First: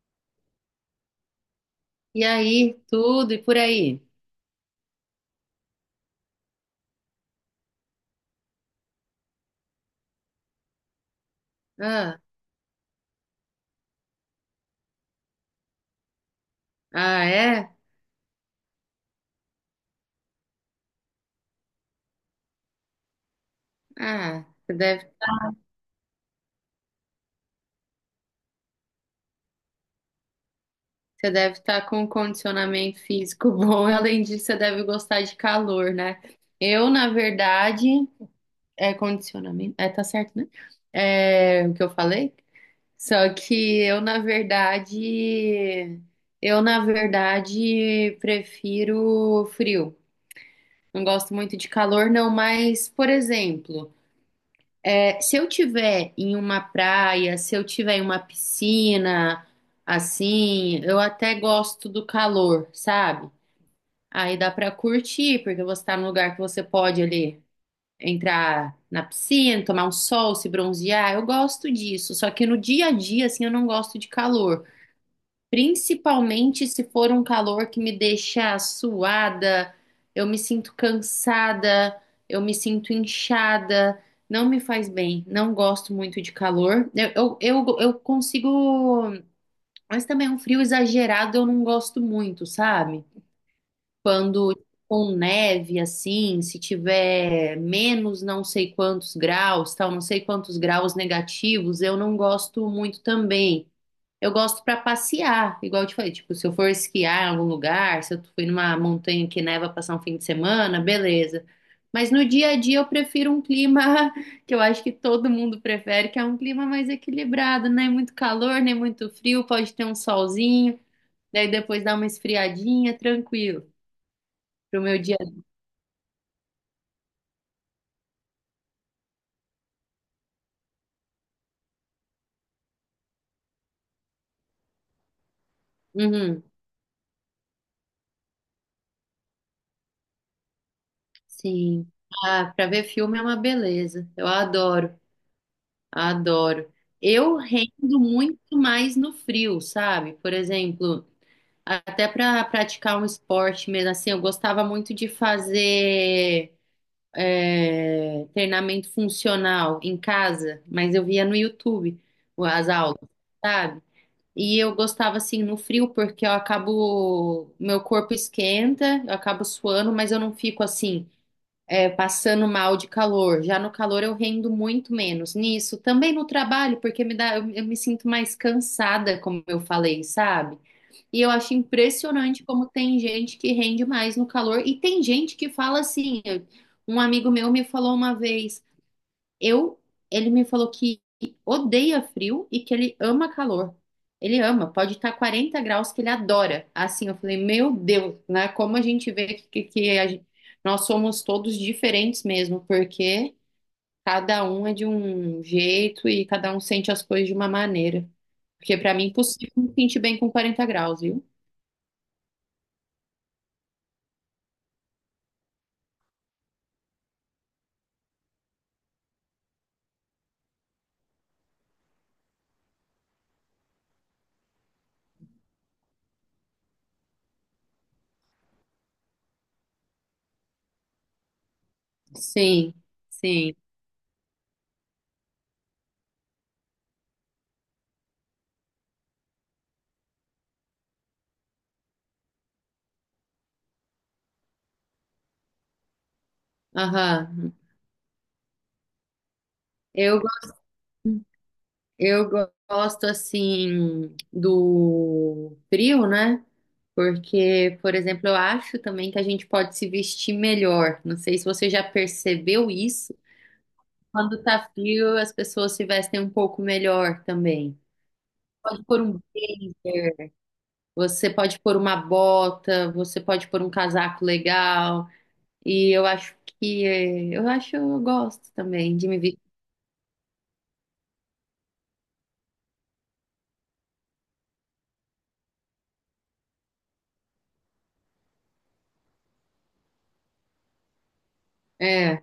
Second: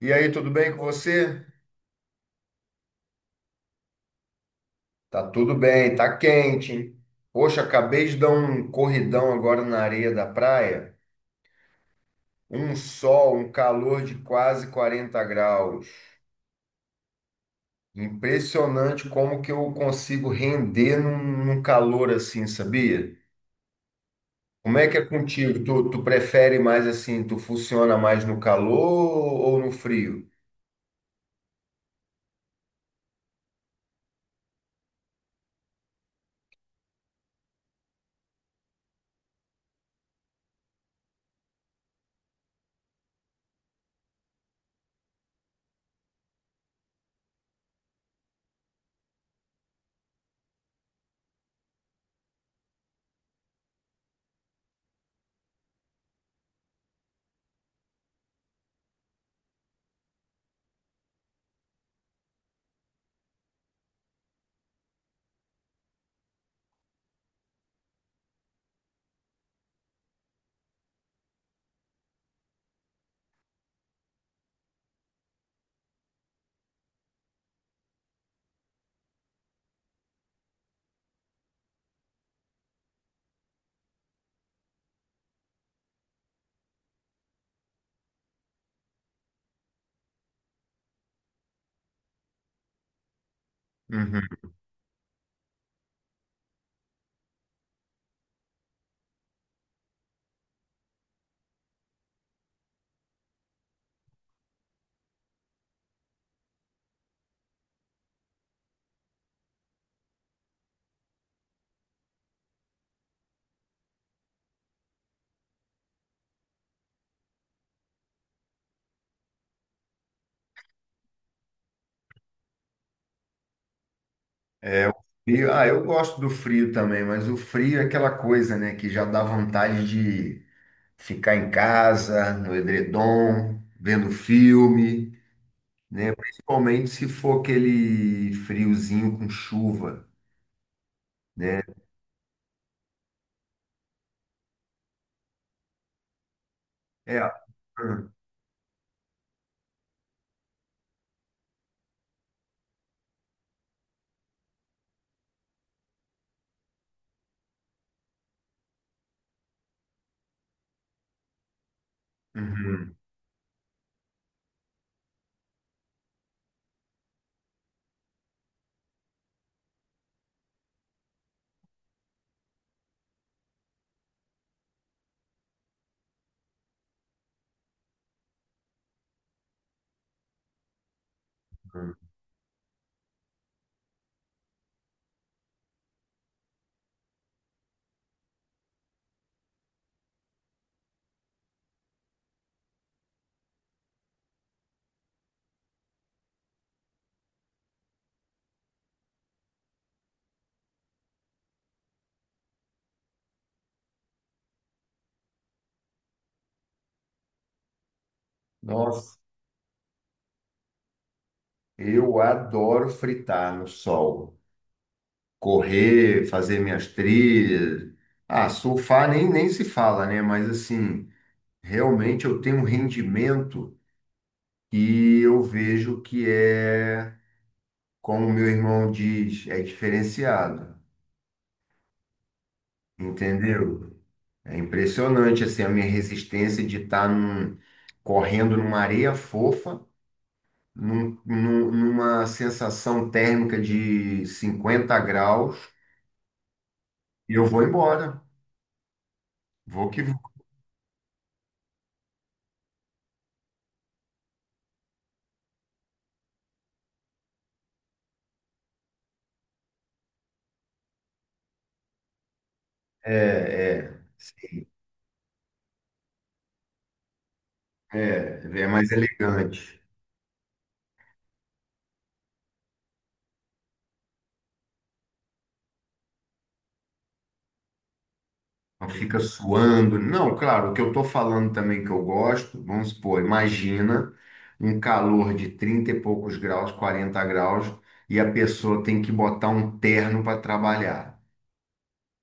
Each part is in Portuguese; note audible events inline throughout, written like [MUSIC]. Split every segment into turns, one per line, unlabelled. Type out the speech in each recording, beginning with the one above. E aí, tudo bem com você?
E aí, tudo e por aí?
Tá tudo bem, tá quente, hein? Poxa, acabei de dar um corridão agora na areia da praia.
Ah,
Um sol, um calor de quase 40 graus.
ah, é?
Impressionante como que eu consigo render num calor assim, sabia?
Ah, você
Como é que é
deve,
contigo? Tu prefere mais assim, tu funciona mais no calor ou no frio?
Você deve estar com um condicionamento físico [LAUGHS] bom. Além disso, você deve gostar de calor, né? Eu, na verdade, é condicionamento. É, tá certo, né? É o que eu falei? Só que eu, na verdade, prefiro frio. Não gosto muito de calor, não, mas, por exemplo. Se eu tiver em uma praia, se eu tiver em uma piscina, assim, eu até gosto do calor, sabe? Aí dá pra curtir, porque você tá num lugar que você pode ali entrar na piscina, tomar um sol, se bronzear. Eu gosto disso, só que no dia a dia, assim, eu não gosto de calor. Principalmente se for um calor que me deixa suada, eu me sinto cansada, eu me sinto inchada, não me faz bem, não gosto muito de calor. Eu consigo, mas também é um frio exagerado eu não gosto muito, sabe?
Uhum.
Quando com neve assim, se tiver menos não sei quantos graus, tal, não sei quantos graus negativos, eu não gosto muito também. Eu gosto pra passear, igual eu te falei, tipo, se eu for esquiar em algum lugar, se eu fui numa montanha que neva passar um fim de semana, beleza. Mas no dia a dia eu prefiro um clima [LAUGHS] que eu acho que todo mundo prefere, que é um clima mais equilibrado, nem muito calor, nem muito frio, pode ter um solzinho, daí depois dá uma esfriadinha, tranquilo. Pro
É, o
meu dia.
frio. Ah, eu gosto do frio também, mas o frio é aquela coisa, né, que já dá vontade de ficar em casa, no edredom, vendo filme, né?
Uhum,
Principalmente se for aquele friozinho com chuva, né?
sim. Ah, pra ver filme é uma beleza. Eu adoro. Adoro.
É.
Eu rendo
hum,
muito mais no frio, sabe? Por exemplo, até para praticar um esporte mesmo assim, eu gostava muito de fazer treinamento funcional em casa, mas eu via no YouTube as
uhum,
aulas, sabe? E eu gostava assim no frio porque eu acabo, meu corpo esquenta, eu acabo suando, mas eu não fico assim passando mal de calor. Já no calor eu rendo muito menos nisso. Também no trabalho, porque me dá, eu me sinto mais cansada, como eu falei, sabe? E eu acho
uhum.
impressionante como tem gente que rende mais no calor e tem gente que fala assim. Um amigo meu me falou uma vez. Eu, ele me falou que odeia frio e que ele ama calor. Ele ama, pode estar 40 graus que ele adora. Assim, eu falei, meu Deus, né? Como a gente vê que- a gen- nós somos todos diferentes mesmo, porque cada um é de um jeito e cada um sente as coisas de uma maneira. Porque para mim é
Nossa,
impossível me sentir bem com 40 graus, viu?
eu adoro fritar no sol, correr, fazer minhas trilhas. Ah, surfar nem se fala, né? Mas assim, realmente eu tenho um rendimento e eu vejo que é, como meu irmão diz, é diferenciado,
Sim, sim.
entendeu? É impressionante assim a minha resistência de estar correndo numa areia fofa, numa sensação térmica de 50 graus, e eu
Aham.
vou embora. Vou que vou.
Eu eu gosto assim do frio, né? Porque, por exemplo, eu acho também que a gente pode se vestir melhor. Não sei se você já percebeu isso.
É, é,
Quando tá frio, as pessoas se vestem um pouco melhor também.
é,
Pode
mais
pôr um
elegante.
blazer, você pode pôr uma bota, você pode pôr um casaco legal. E eu acho que eu gosto
Não
também de me
fica
vestir.
suando. Não, claro, o que eu estou falando também que eu gosto, vamos supor, imagina um calor de 30 e poucos graus, 40 graus, e a pessoa tem que botar um terno para trabalhar.
É,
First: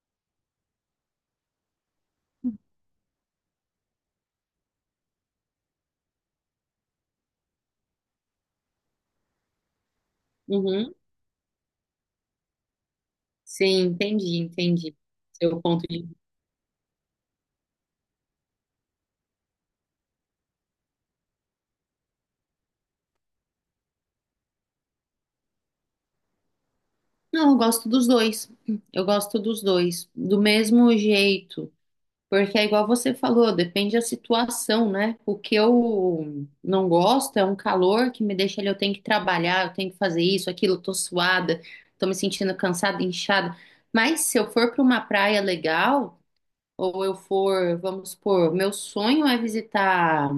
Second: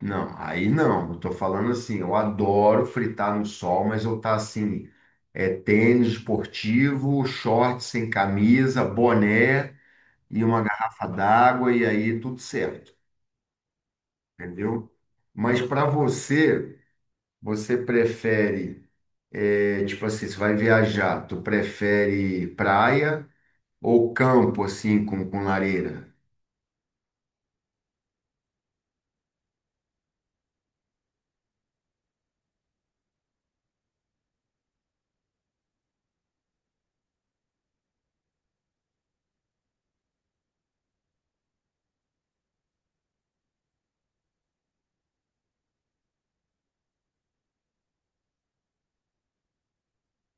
Não, aí não. Eu tô falando assim, eu adoro fritar no sol, mas eu tá assim, é tênis esportivo, short sem camisa, boné e uma
uhum.
garrafa d'água e aí tudo certo,
Sim, entendi,
entendeu?
entendi.
Mas
Seu ponto
para
de.
você, você prefere, é, tipo assim, você vai viajar, tu prefere praia ou campo assim com lareira?
Não, eu gosto dos dois. Eu gosto dos dois. Do mesmo jeito. Porque é igual você falou, depende da situação, né? O que eu não gosto é um calor que me deixa ali, eu tenho que trabalhar, eu tenho que fazer isso, aquilo, eu tô suada, tô me sentindo cansada, inchada. Mas se eu for para uma praia legal, ou eu for, vamos supor, meu sonho é visitar,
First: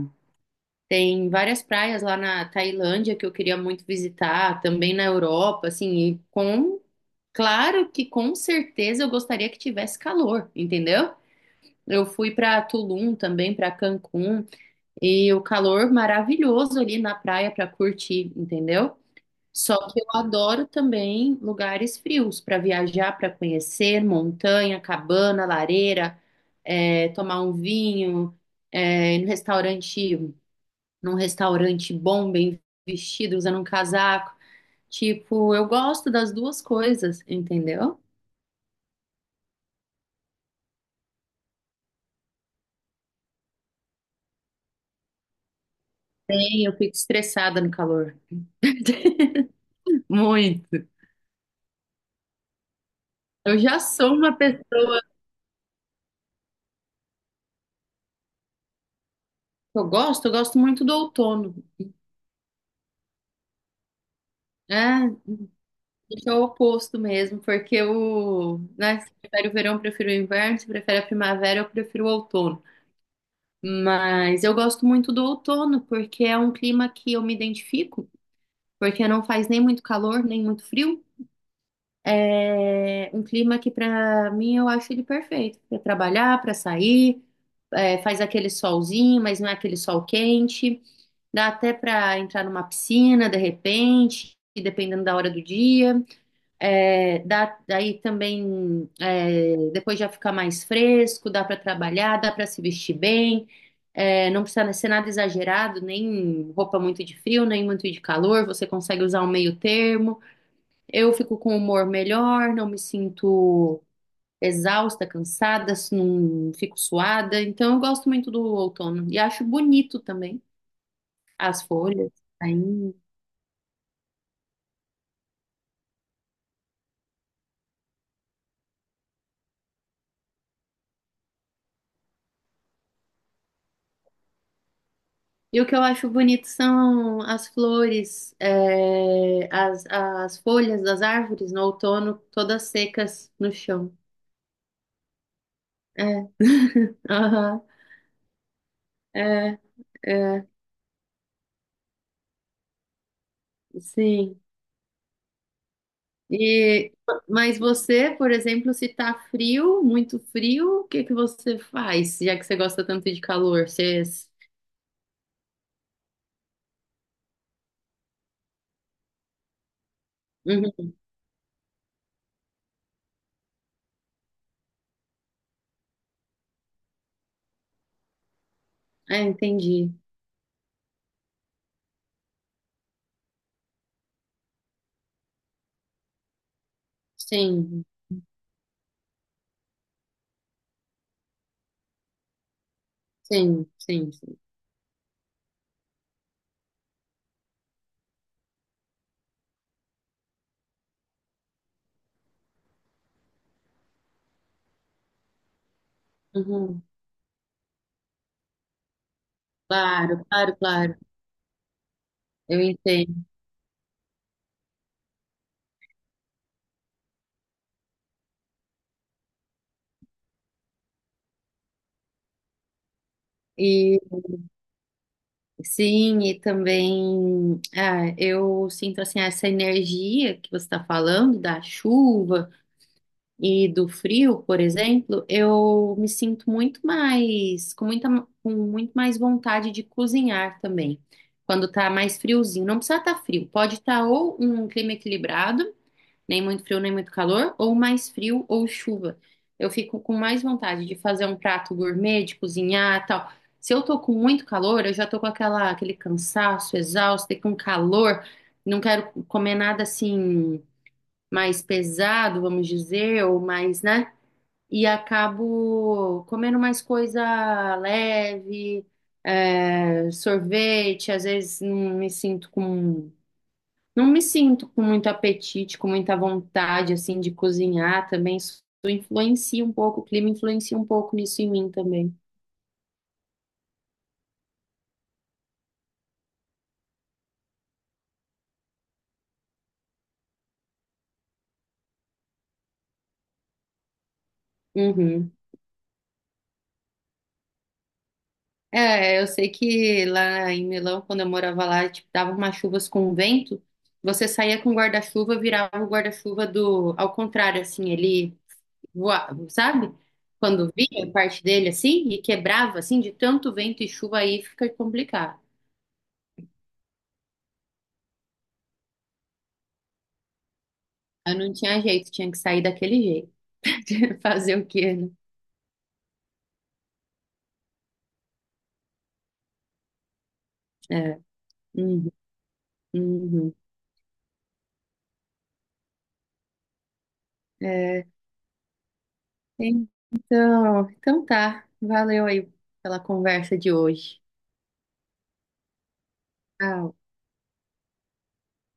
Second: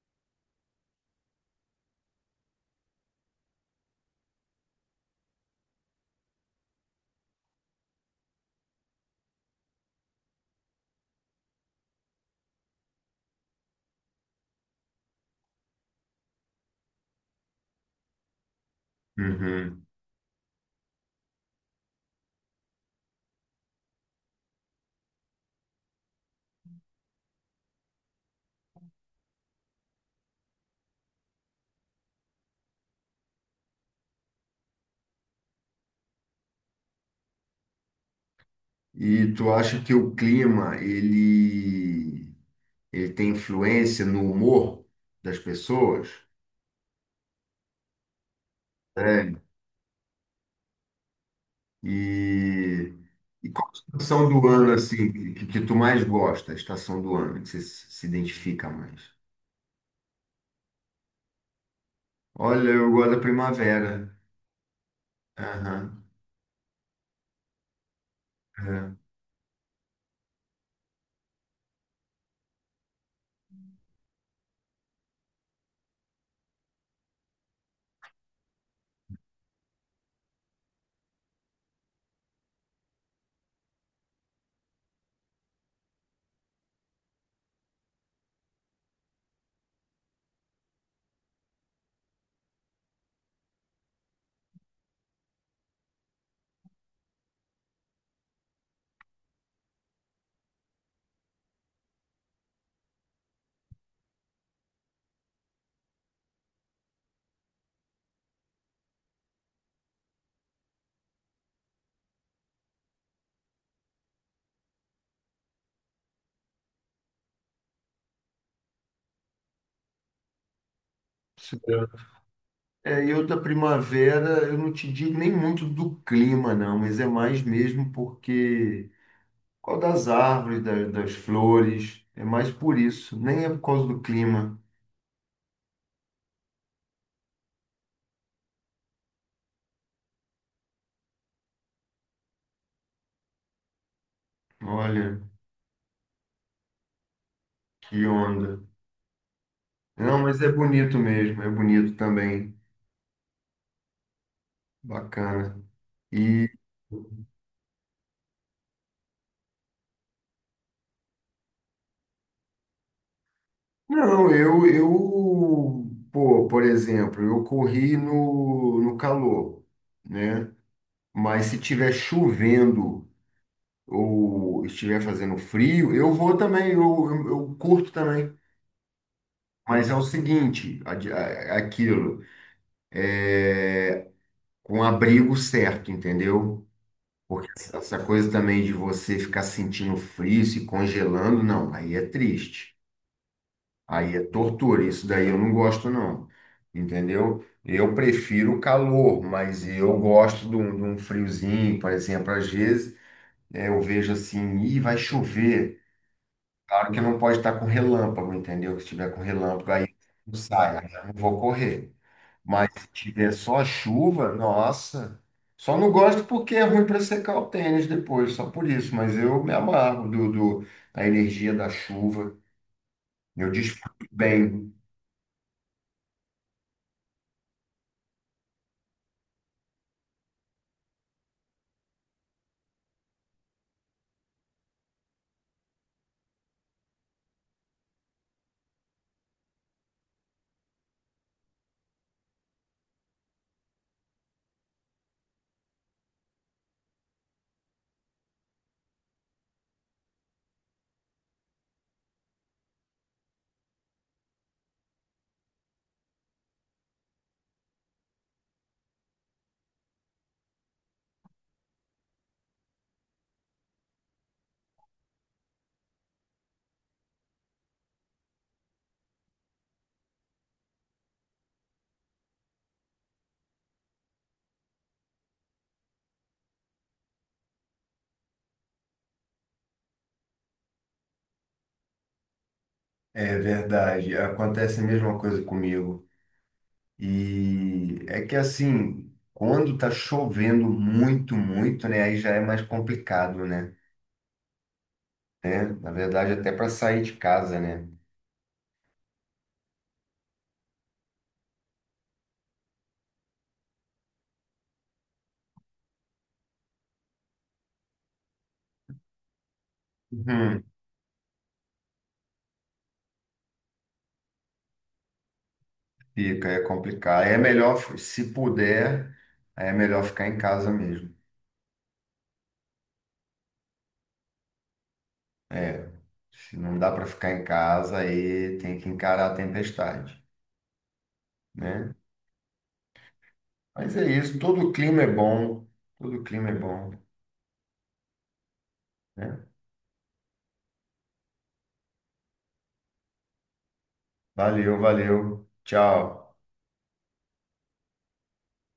tem várias praias lá na Tailândia que eu queria muito visitar, também na Europa, assim, claro que com certeza eu gostaria que tivesse calor, entendeu? Eu fui para Tulum também, para Cancún, e o calor maravilhoso ali na praia para curtir, entendeu? Só
Uhum.
que eu adoro também lugares frios para viajar, para conhecer montanha, cabana, lareira, tomar um vinho, ir no restaurante, num restaurante bom, bem vestido, usando um casaco. Tipo, eu gosto das duas coisas, entendeu?
E tu acha que o clima, ele tem influência no humor das pessoas.
Bem, eu fico estressada no calor.
Né?
[LAUGHS] Muito.
E, e
Eu
qual a
já sou
estação
uma
do
pessoa
ano assim que tu mais gosta, a estação do ano que você se identifica mais?
Eu gosto muito do outono.
Olha, eu gosto da primavera.
É,
Aham.
isso é o oposto mesmo, porque o,
É.
né, se prefere o verão, eu prefiro o inverno, se prefere a primavera, eu prefiro o outono. Mas eu gosto muito do outono, porque é um clima que eu me identifico, porque não faz nem muito calor, nem muito frio. É um clima que para mim eu acho ele perfeito para trabalhar, para sair, faz aquele solzinho, mas não é aquele sol quente. Dá até para entrar numa piscina de repente, dependendo da hora do dia. Daí também depois já fica mais fresco, dá para trabalhar, dá para se vestir bem. É, não precisa ser nada exagerado, nem roupa muito de frio, nem muito de calor. Você consegue usar um meio termo. Eu fico com humor melhor, não me sinto exausta, cansada, não fico suada. Então eu gosto muito do outono e acho bonito também
Sim.
as folhas. Aí
É, eu da primavera, eu não te digo nem muito do clima, não, mas é mais mesmo porque qual das árvores, das flores, é mais por isso, nem é por causa do clima.
E o que eu acho bonito são as flores, é, as folhas das árvores no outono, todas secas no chão.
Olha,
É, [LAUGHS] aham,
que onda.
é,
Não, mas
é,
é bonito mesmo, é bonito também.
sim.
Bacana. E
E, mas você, por exemplo, se tá frio, muito frio, o que que você faz, já que você gosta tanto de calor? Você...
não, pô, por exemplo, eu corri no calor, né?
Uhum,
Mas se tiver chovendo ou estiver fazendo frio, eu vou também, eu curto também.
é,
Mas
entendi.
é o seguinte, aquilo, com abrigo certo, entendeu? Porque
Sim,
essa coisa também de você ficar sentindo frio, se congelando, não, aí é triste.
sim, sim,
Aí é
sim.
tortura, isso daí eu não gosto, não. Entendeu? Eu prefiro o calor, mas eu gosto de um friozinho, por exemplo. Às vezes é, eu vejo assim, ih, vai chover.
Uhum,
Claro que não pode estar com relâmpago, entendeu? Que se tiver com relâmpago, aí
claro,
eu
claro,
saio, aí
claro.
eu não vou correr.
Eu
Mas se
entendo.
tiver só chuva, nossa. Só não gosto porque é ruim para secar o tênis depois, só por isso. Mas eu me amarro da energia da chuva. Eu
e
desfruto bem.
Sim, e também ah, eu sinto assim essa energia que você está falando da chuva e do frio, por exemplo, eu me sinto muito mais com muito mais vontade de cozinhar também. Quando tá mais friozinho, não precisa estar frio, pode estar ou um clima equilibrado nem muito frio, nem muito calor, ou mais frio ou chuva. Eu fico com mais vontade de fazer um prato gourmet, de cozinhar, tal. Se eu tô com muito calor, eu já tô com aquela, aquele cansaço, exausto, e com calor, não quero comer nada assim mais pesado, vamos dizer, ou mais, né? E acabo comendo mais coisa leve, é, sorvete, às vezes não me sinto com muito apetite, com muita vontade, assim, de cozinhar também. Isso influencia um pouco, o clima influencia um pouco nisso em mim também.
É verdade, acontece a mesma coisa comigo. E é que assim, quando tá chovendo muito, né, aí já é mais complicado, né?
Uhum.
Né? Na verdade, até para sair de casa, né?
É, eu sei que lá em Milão, quando eu morava lá, tipo, dava umas chuvas com vento, você saía com o guarda-chuva, virava o guarda-chuva do, ao contrário, assim, ele voava, sabe?
Uhum.
Quando vinha parte dele, assim, e quebrava, assim, de tanto vento e chuva aí, fica complicado.
Fica, é complicado. Aí é melhor, se puder, aí é melhor ficar em casa mesmo.
Eu não tinha jeito, tinha que sair daquele jeito. [LAUGHS] Fazer o quê, né?
É, se não dá para ficar em casa, aí tem que encarar a tempestade,
É.
né?
Uhum, uhum.
Mas é isso, todo clima é bom,
É,
né?
então, então tá. Valeu aí pela conversa de hoje.
Valeu, valeu. Tchau.
Tchau.